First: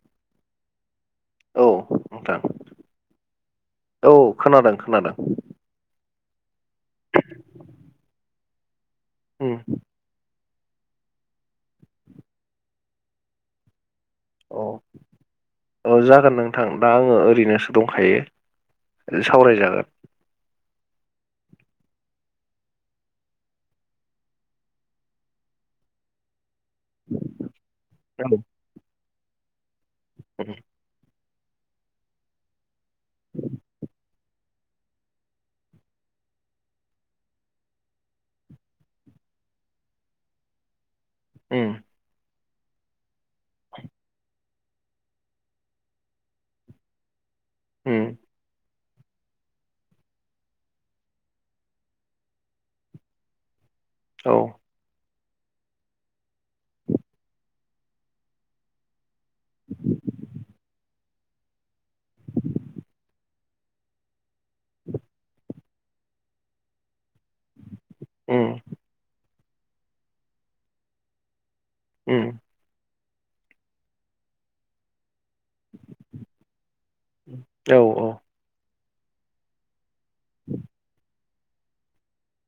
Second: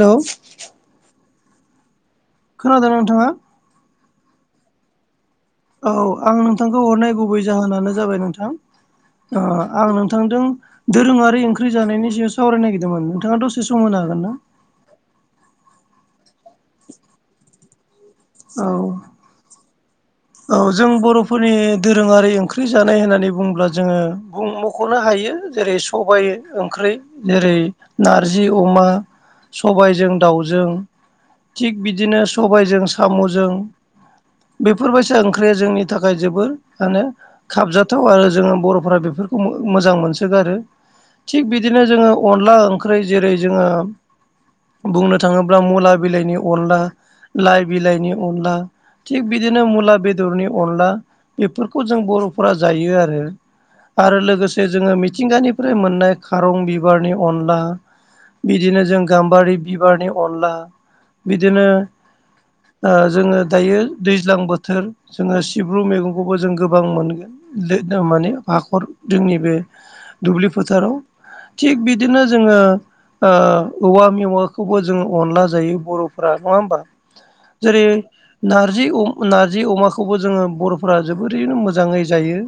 Hello औ नोंथां खोनादों नोंथाङा? औ खोनादों खोनादों औ आं नोंथांखौ हरनाय गुबै जाहोनानो जाबाय नोंथां अ उम आं नोंथांदों दोरोङारि ओंख्रि जानायनि सायाव सावराय नागिरदोंमोन नोंथाङा दसे सम होनो हागोन ना? औ औ जागोन नोंथां दा आङो ओरैनोसो दंखायो औ सावरायजागोन औ जों बर'फोरनि दोरोङारि ओंख्रि जानाय होननानै बुङोब्ला जोङो बुं मख'नो हायो जेरै सबाइ ओंख्रि जेरै औ नारजि अमा सबायजों दाउजों थिग बिदिनो सबायजों साम'जों बेफोरबायसा ओंख्रिया जोंनि थाखाय जोबोर माने खाबजाथाव आरो जोङो बर'फोरा बेफोरखौ मोजां मोनसोगारो थिग उम बिदिनो जोङो अनला-ओंख्रि जेरै जोङो बुंनो थाङोब्ला मुला बिलाइनि, अनला लाइ उम बिलाइनि अनला थिग बि दिनो मुला बेदरनि अनला बेफोरखौ जों बर'फोरा जायो आरो। आरो औ लोगोसे जोङो। मिथिंगानिफ्राय मोननाय खारं बिबारनि अनला बिदिनो जों गाम्बारि बिबारनि अनला बिदिनो ओ जोङो दायो दैज्लां बोथोर जोङो सिब्रु मैगंखौबो जों गोबां मोनो। माने उम हाखर जोंनि बे दुब्लि फोथाराव थिग बिदिनो उम जोङो। औवा मेवाखौबो जोंङो अनला जायो बर'फोरा नङा होमबा। औ जेरै औ नार्जि नार्जि अमाखौबो जोङो बर'फोरा जोब बोरैनो मोजाङै जायो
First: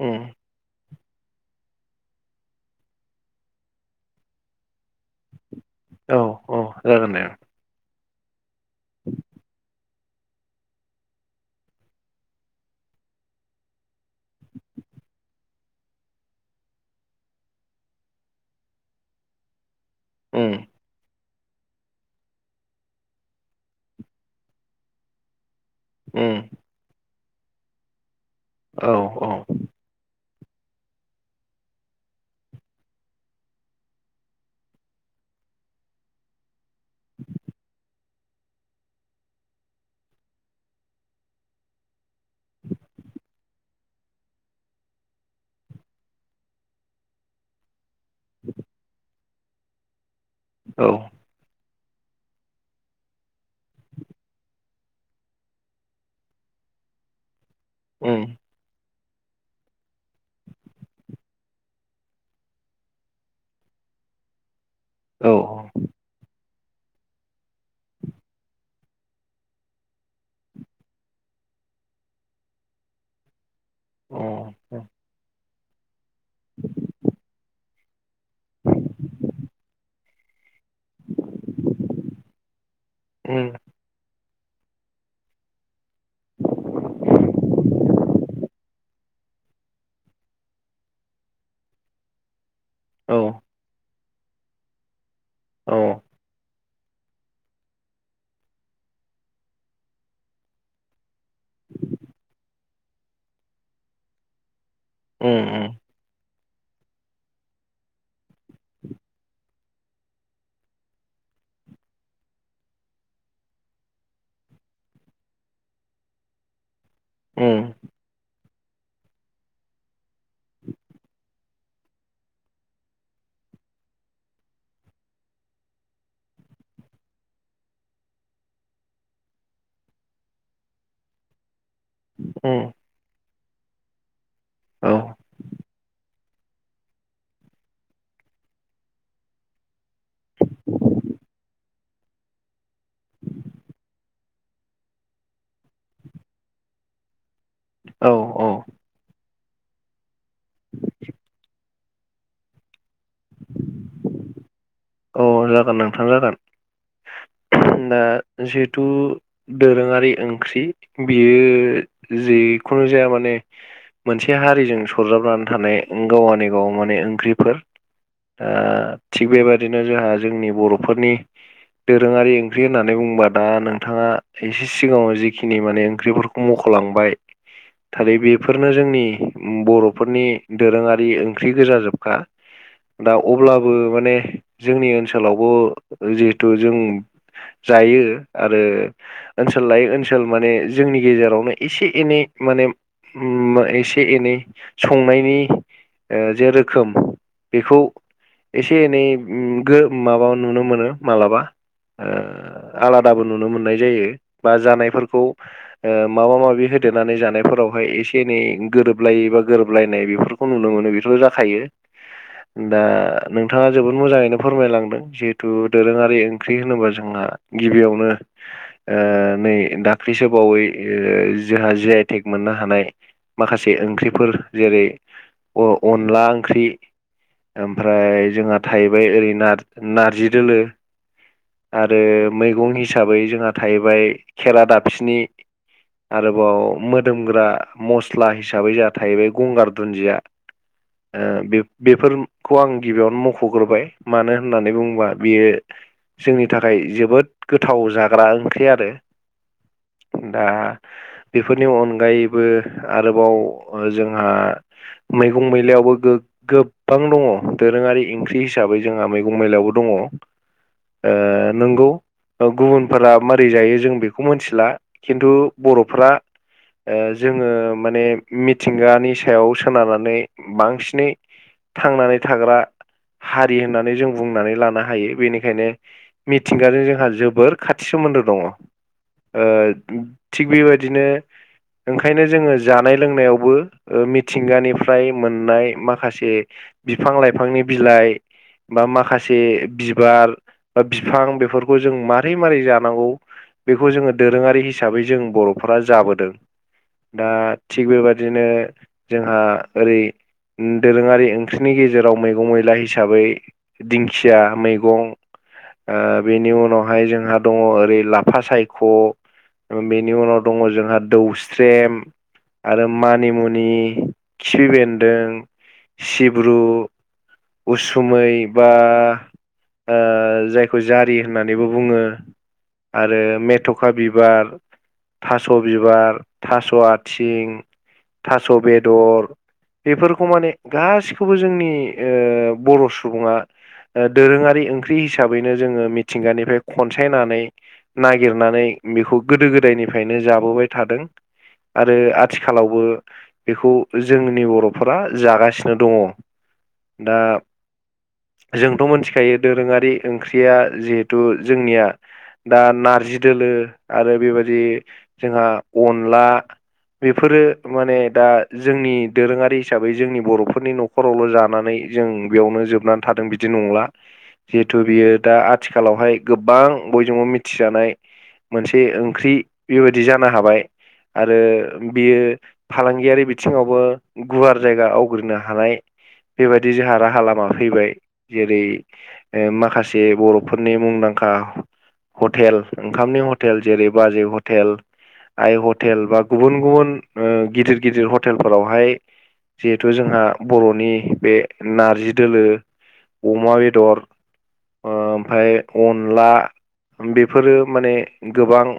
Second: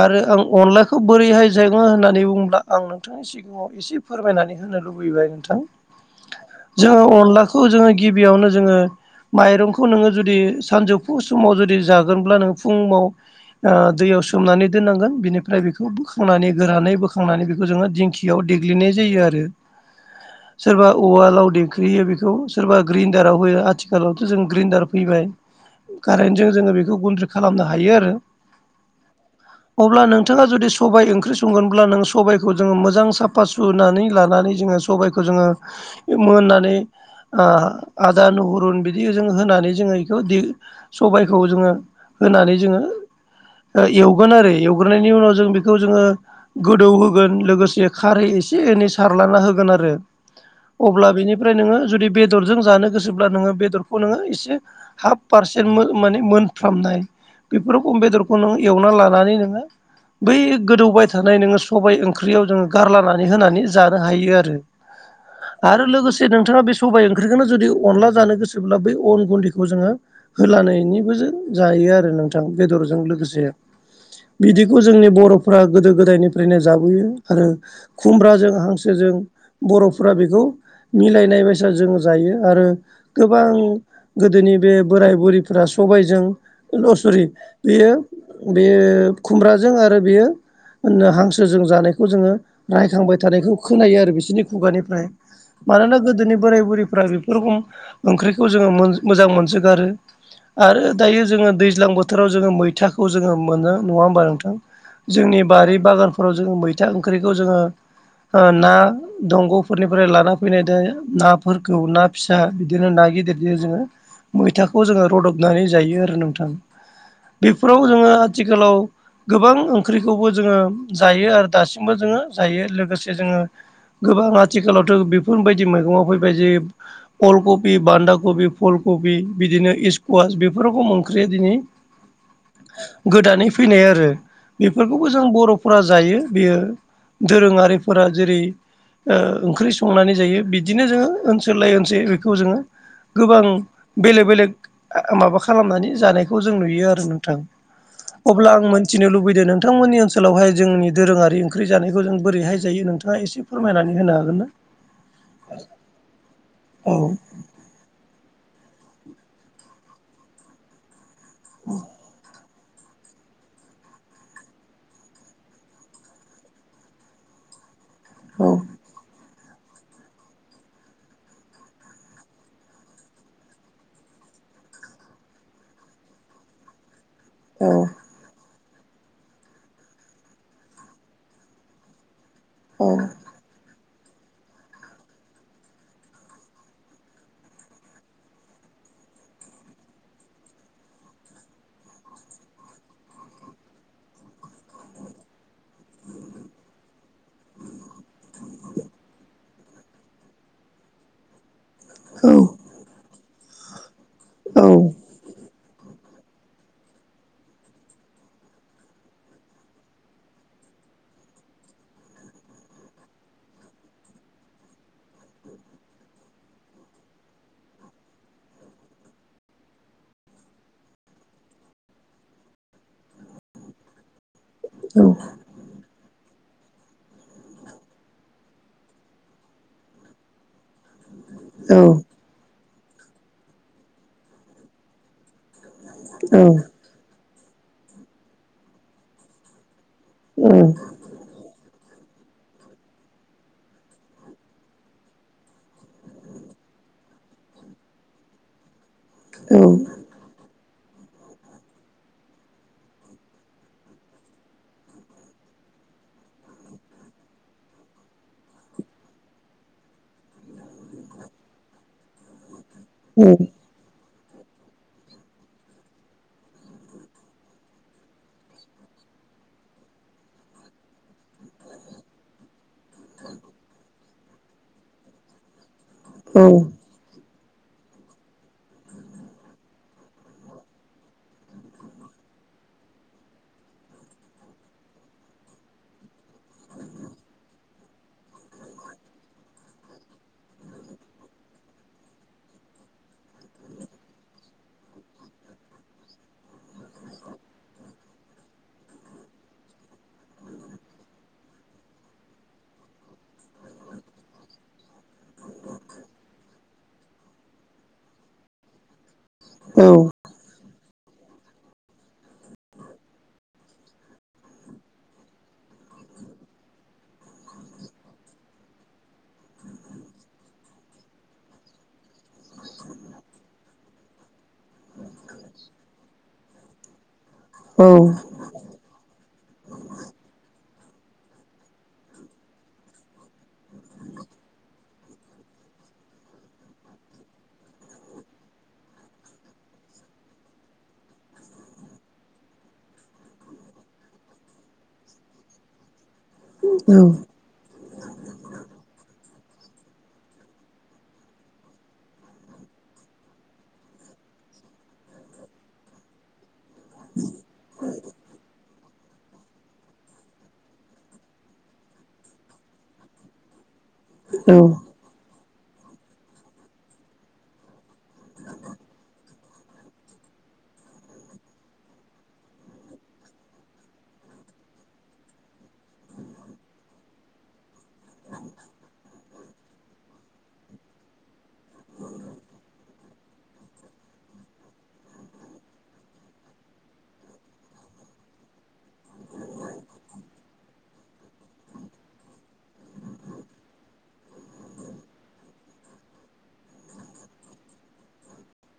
उम आरो आं अनलाखौ खौ बोरैहाय जायो होननानै बुंङोब्ला आं नोंथांनि सिगाङाव एसे फोरमायनानै होनो लुबैबाय नोंथां औ औ जागोन दे। खौ जोङो गिबियावनो जोङो माइरंखौ नोङो जुदि जुदि सानजौफु समाव जुदि जागोनब्ला नों फुुंङाव दैयाव सोमनानै दोननांगोन बिनिफ्राय बेखौ बोखांनानै गोरानै बोखांनानै बेखौ जोङो दिंखि याव देग्लिनाय जायो आरो उम सोरबा औवा उवालाव दे गोख्रेयो [unintelligible] बेखौ सोरबा ग्र्रिन्दडाराव होयो आथिखालावथ' जों ग्रेन्दडार फैबाय। उम कारेन्टजों जोङो बेखौ गन्द्रि खालामनो हायो आरो। औ औ। अब्ला नोंथाङा जुदि सबाइ ओंख्रि संगोनब्ला नों सबाइखौ जोङो मोजां साबो साफा सुनानै लानानै जोङो सबायखौ जोङो मोननानैनो ओ आदा नहुरुन बिदि जों होनानैनो जोङो बेखौ सबायखौ जोङो होनानै जोङो। एवगोन आरो एवग्रानि उनाव जों बेखौ जोङो गोदौ होगोन लोगोसे। खारै एसे एनै सारला होगोन आरो औ अब्ला बेनिफ्रा ओमफ्राय नोङो जुदि बेदरजों जानो गोसोब्ला नोङो बेदरखौ नोङो एसे हाफ पारसेन्ट माने मोनफ्रामनाय बेफोरखौ उम बेदरखौ नंनोङो एवना लानानै नोङो। बै गोदौबाय थानाय नोङो सबाय ओंख्रियाव जोङो गारलानानै होनानै जानो हायो आरो। [unintelligible] औ। औ आरो लोगोसे नोंथाङा बे सबाय ओंख्रिखौनो जुदि अनला जानो गोसोब्ला बै अन गुन्दैखौबो बेखौ जोङो होलानायनिबो जायो आरो नोंथां बेदरजों लोगोसे। औ बिदिखौ जोंनि बर'फ्रा गोदो-गोदायनिफ्रायनो जाबोयो आरो। खुमब्राजों हांसोजों बर'फोरा बेखौहा मिलायनाय बाय साजों जायो आरो उम गोबां गोदोनि बे बोराय बुरिफोरा सबायजों सरि बेयो बेयो खुमब्राजों आरो बेयो हांसोजों जानायखौ जोङो औ रायखांबाय थानायखौ खोनायो आरो बिसोरनि खुगानिफ्राय औ मानोना गोदोनि बोराय बुरैफ्रा बे बेुरुखुम ओंख्रिखौ जोङो मोजां मोनजोगारोनआ आ दायो जोङो दैज्लां बोथोराव जोङो मैथाखौ जोङो मोनो नङा होमबा नोंथां? जोंनि उम उम बारि बागानफोराव जोङो मैथा ओंख्रिखौ जोङो ओ ना दंग'फोरनिफ्राय लाना फैनाय दा नाफोरखौ ना फिसा बिदिनो ना गिदिरजों जोङो ओ मैथाखौ जोङो रूदबनानै जायो आरो नोंथां उम बेफोराव जोङो आथिखालाव ओ गोबां ओंख्रिखौबो जोङो जायो आरो दासिमबो जोङो जायो लोगोसे जोङो गोबां आथिखालावथ' बेफोरबायदि मैगङाव फैबाय जे अलकबि, बानदा कबि फुल कबि बिदिनो इस्कुवास बेफोरावबो ओंख्रिया दिनै ओम। गोदानै फैनाय आरो औ बेफोरखौबो जों बर'फोरा जायो बेयो दोरोङारिफोरा जेरै ओ ओंख्रि संनानै जायो बिदिनो जोङो ओनसोल लायै ओनसोल बेखौ जोङो गोबां बेलेग बेलेग माबा खालामनानै जानायखौ जों नुयो आरो नोंथां। औ औ अब्ला आं मिथिनो लुबैदों नोंथांमोननि ओनसोलावहाय जोंनि दोरोङारि ओंख्रि जानायखौ जों बोरैहाय जायो नोंथां। नोंथाङा एसे फोरमायनानै होनो हागोन ना? औ जागोन नोंथां जागोन। औ ओ दा जिहेथु दोरोङारि ओंख्रि बेयो जिखुनु जाया माने मोनसे हारिजों सरजाबनानै थानाय गावानि गाव माने ओंख्रिफोर। ओ औ थिग बेबायादिनो जोंहा जोंनि बर'फोरनि दोरोङारि ओंख्रि होननानै बुंबा दा नोंथाङा एसे सिगाङाव जिखिनि माने ओंख्रिफोरखौ मख'लांबाय। औ आरो बेफोरनो जोंनि बर'फोरनि दोरोङारि ओंख्रि गोजा जोबखा। औ दा अब्लाबो माने जोंनि ओनसोलावबो जिहेथु जों जायो आरो ओनसोल लायै ओनसोल माने जोंनि गेजेरावनो एसे एनै माने ओम एसे एनै संनायनि ओ जेे रोखोम बेखौ एसे एनै ओम गो माबायाव नुनो मोनो मालाबा आ आलादाबो नुनो मोननाय जायो बा औ जानायफोरखौ ओ माबा माबि होदेरनानै जानायफोरावहाय एसे एनै गोरोबलायो बा गोरोबलायनाय बेफो खौ नुनो मोनो बेथ जाखायो दा नोंथाङा जोबोद मोजाङैनो फोरमायलांदों जिहेतु दोरोङारि ओंख्रि होनोबा जोंहा गिबियावनो ओ नै दाख्लिसो बावै जोंहा जि आइ टेक मोननो हानाय माखासे ओंख्रिफोर जेरै अनला ओंख्रि ओमफ्राय जोंहा थाहैबाय ओरै नारजि दोलो औ आरो मैगंनि हिसाबै जोंहा थाहैबाय खेरा दाफिनि औ आरोबाव मोदोमग्रा मस्ला हिसाबै जोंहा थाहैबाय गंगार दुन्दिया। ओम ओ‌ बे‌ बेफोरखौ आं गिबियावनो मख' ग्रोबाय मानो होननानै बुङोबा बियो जोंनि थाखाय जोबोद गोथाव जाग्रा ओंख्रि आरो ‌। औ दा बेफोरनि अनगायैबो आरोबाव जोंहा मैगं मैलायावबो गोबां दङ दोरोङारि ओं ख्रि हिसाबै जोंहा मैगं मैलायावबो दङ ओ नंगौ गुबुनफोरा मारै जायो जों बेखौ मोनथिला खिन्थु बर'फ्रा ओ जोङो माने मिथिंगानि सायाव सोनारनानै बांसिनै थांनानै थाग्रा हारि होननानै जों बुंनानै लानो हायो बेनिखायनो मिथिंगाजों जोंहा जोबोर खाथि सोमोन्दो दङ ओ थिग बेबायदिनो ओंखायनो जोङो जानाय लोंनायावबो मिथिंगानिफ्राय मोननाय माखासे बिफां लाइफांनि बिलाइ बा माखासे बिबार बा बिफां बेफोरखौ जों मारै मारै जानांगौ? बेखौ जोङो दोरोङारि हिसाबै जों बर'फोरा जाबोदों दा थिग बेबादिनो जोंहा ओरै दोरोङारि ओंख्रिनि गेजेराव मैगं मै ला हिसाबै दिंखिया मैगं ओ बेनि उनावहाय जोंहा दङ ओरै लाफा सायख' बेनि उनाव दङ जोंहा दौस्रेम आरो मानिमुनि खिफि बेन्दों सिब्रु उरसुमै बा ओ जायखौ जारि होननानैबो बुङो आरो मेथ'खा बिबार थास' बिबार थास' आथिं औ थास' बेदर बेफोरखौ माने गासिखौबो जोंनि ओ बर' सुबुङा दोरोङारि ओंख्रि हिसाबैनो जोङो मिथिंगानिफ्राय खनसायनानै नागिरनानै बेखौ गोदो गोदायनिफ्रायनो जाबोबाय थादों आरो आथिखालावबो बेखौ जोंनि बर'फोरा जागासिनो दङ औ दा जोंथ' मोनथिखायो दोरोङारि ओंख्रिया जिहेथु जोंनिया दा नारजि दोलो आरो बेबायदि जोंहा अनला बेफोरो माने दा जोंनि दोरोङारि हिसाबै जोंनि बर'फोरनि न' खरावल' जानानै जों बेयावनो जोबनानै थादों बिदि नंला जिहेथु बियो दा आथिखालावहाय गोबां बयजोंबो मिथिजानाय मोनसे ओंख्रि बेबायदि जानो हाबाय आरो बियो फालांगियारि बिथिङावबो गुवार जायगा आवग्रिनो हानाय बेबायदि जोंहा रा हा लामा फैबाय जेरै माखासे बर'फोरनि मुंदांखा हटेल ओंखामनि हटेल जेरै बाजै हटेल आइ हटेल बा गुबुन गुबुन ओ गिदिर गिदिर हटेलफोरावहाय जिहेथु जोंहा बर'नि बे नार जि दोलो अमा बेदर ओमफाय अनला बेफोरो माने गोबां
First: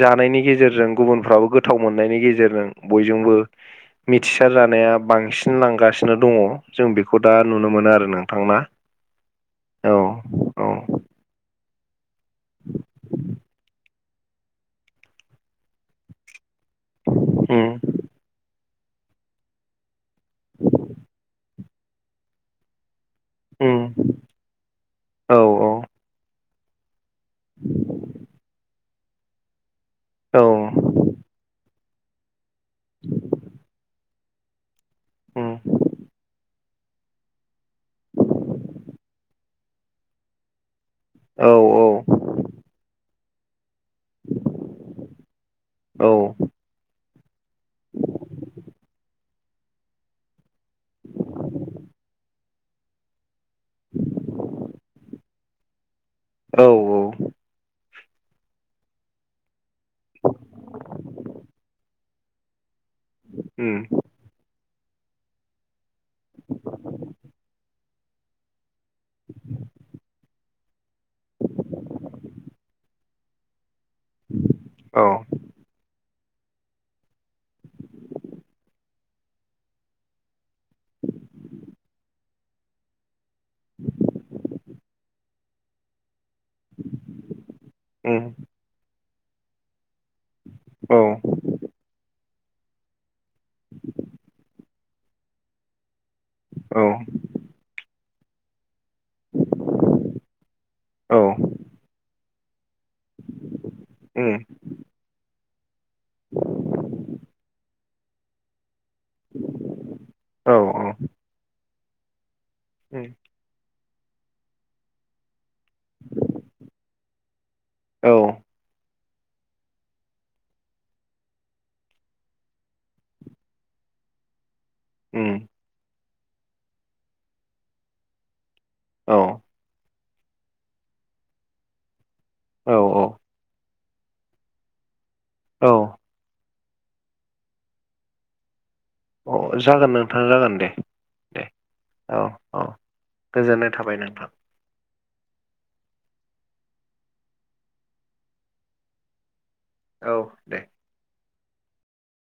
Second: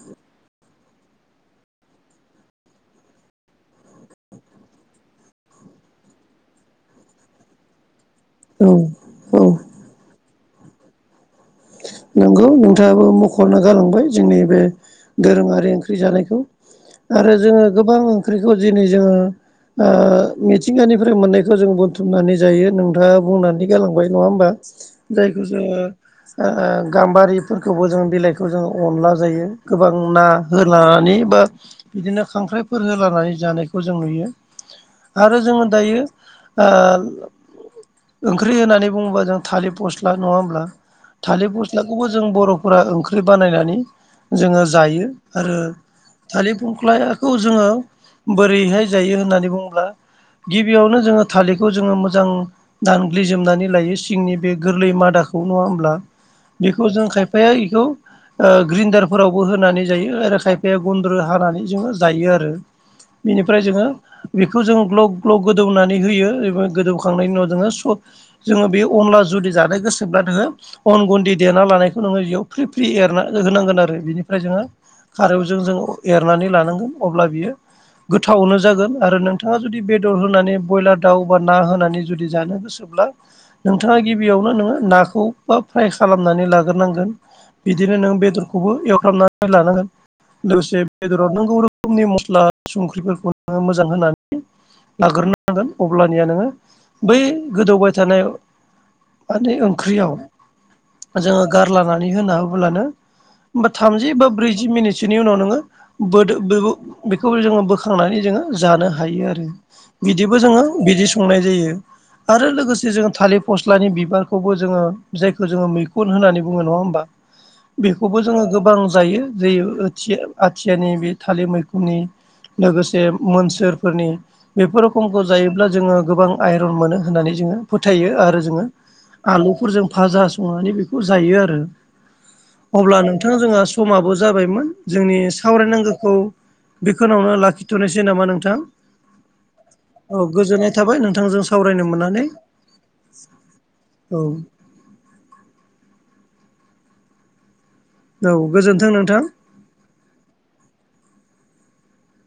जानायनि गेजेरजों गुबुनफ्राबो गोथाव मोननायनि गेजेरजों बयजोंबो मिथिसार जानाया बांसिन लांगासिनो दङ जों बे खौ दा नुनो मोनो आरो नोंथांना औ औ नंगौ नोंथाङाबो मख'ना गालांबाय जोंनि बे दोरोङारि ओंख्रि जानायखौ आरो जोङो गोबां उम ओंख्रिखौ दिनै जोङो ओ मिथिंगानिफ्राय मोननाय खौ जों बुथुमनानै जायो नोंथाङा बुंनानै गालांबाय उम नङा होमबा औ जायखौ जोङो आ आ गाम्बारिफोरखौबो जों बिलाइखौ जों अनला जायो। गोबां ना औ होलानानै बा बिदिनो खांख्राइफोर होलानानै जानायखौ जों नुयो। आरो उम जोङो दायो ओ ओंख्रि होननानै बुङोबा जों थालिर फस्ला नङा होमब्ला औ थालिर फ खौ बर' ओंख्रि बानायनानै जोङो जायो आरो औ थालिर खुंख्लखौ जोङो बोरैहाय जायो होननानै बुङोब्ला गिबियावनो जोङो थालिरखौ जोङो मोजां दानग्लिजोबनानै लायो सिंनि बे गोरलै मादाखौ नङा होमब्ला बेखौ जों औ खायफाया इखौ ओ ग्रिन्दारफोरावबो होनानै जायो आरो खायफाया गुन्द्रु हानानै जोङो जायो आरो। बेनिफ्राय उम जोङो बेखौ जों ग्लब ग्लब गोदौनानै होयो बे गोदौखांनायनि उनाव जोङो स जोङो बे अनला जुदि जानो गोसोब्ला जोङो अन गुदि देना लानायखौ नोङो बेयाव फ्रि फ्रि एरना होनांगोन आरो बिनिफ्राय जोङो औ खारौ जों जों एरनानै लानांगोन अब्ला बियो गोथावनो जागोन आरो नोंथाङा जुदि बेदर होनानै ब्रयलार दाउ बा ना होनानै जुदि जानो गोसोब्ला नोंथाङा गिबियावनो नोङो नाखौ बा फ्राय खालामनानै लाग्रोनांगोन बिदिनो नों उम बेदरखौबो एवफ्रामनानै लानांगोन। लोगोसे औ बेदराव नांगौ रो खोमनि मस्ला संख्रिफोरखौ नोङो मोजां होनानै लाग्रोनांगोन। अब्लानिया नोङो औ बै गोदौबाय थानाय माने ओंख्रियाव जोङो गारलानानै होना होब्लानो होमबा थामजि बा उम ब्रैजि मिनिटसोनि उनाव नोङो बोदो बेखौबो जोङो बोखांनानै जोङो जानो हायो आरो बिदिबो औ जोङो बिदि संनाय जायो आरो लोगो से उम जोङो थालिर फस्लानि बिबारखौबो जोङो जायखौ जोङो मैखुन होननानै बुङो नङा होमबा औ बेखौबो जोङो गोबां जायो जेर आथिया आथियानि बे थालिर मैखुननि लोगोसे मोनसोरफोरनि बेफोराव खमखौ उम जायोब्ला जोङो गोबां आइरन मोनो होननानै जोङो फोथायो आरो जोङो औ आलुफोरजों भाजा संनानै बेखौ जायो आरो औ अब्ला नोंथां जोंहा समाबो जाबायमोन जोंनि औ सावरायनांगौखौ बेखोनावनो लाखिथ'नोसै नामा नोंथां? अ जागोन औ नोंथाङा जागोन दे गोजोननाय थाबाय नोंथांजों दे सावरायनो औ मोननानै औ गोजोननाय थाबाय औ नोंथां औ गोजोन्थों नोंथां औ दे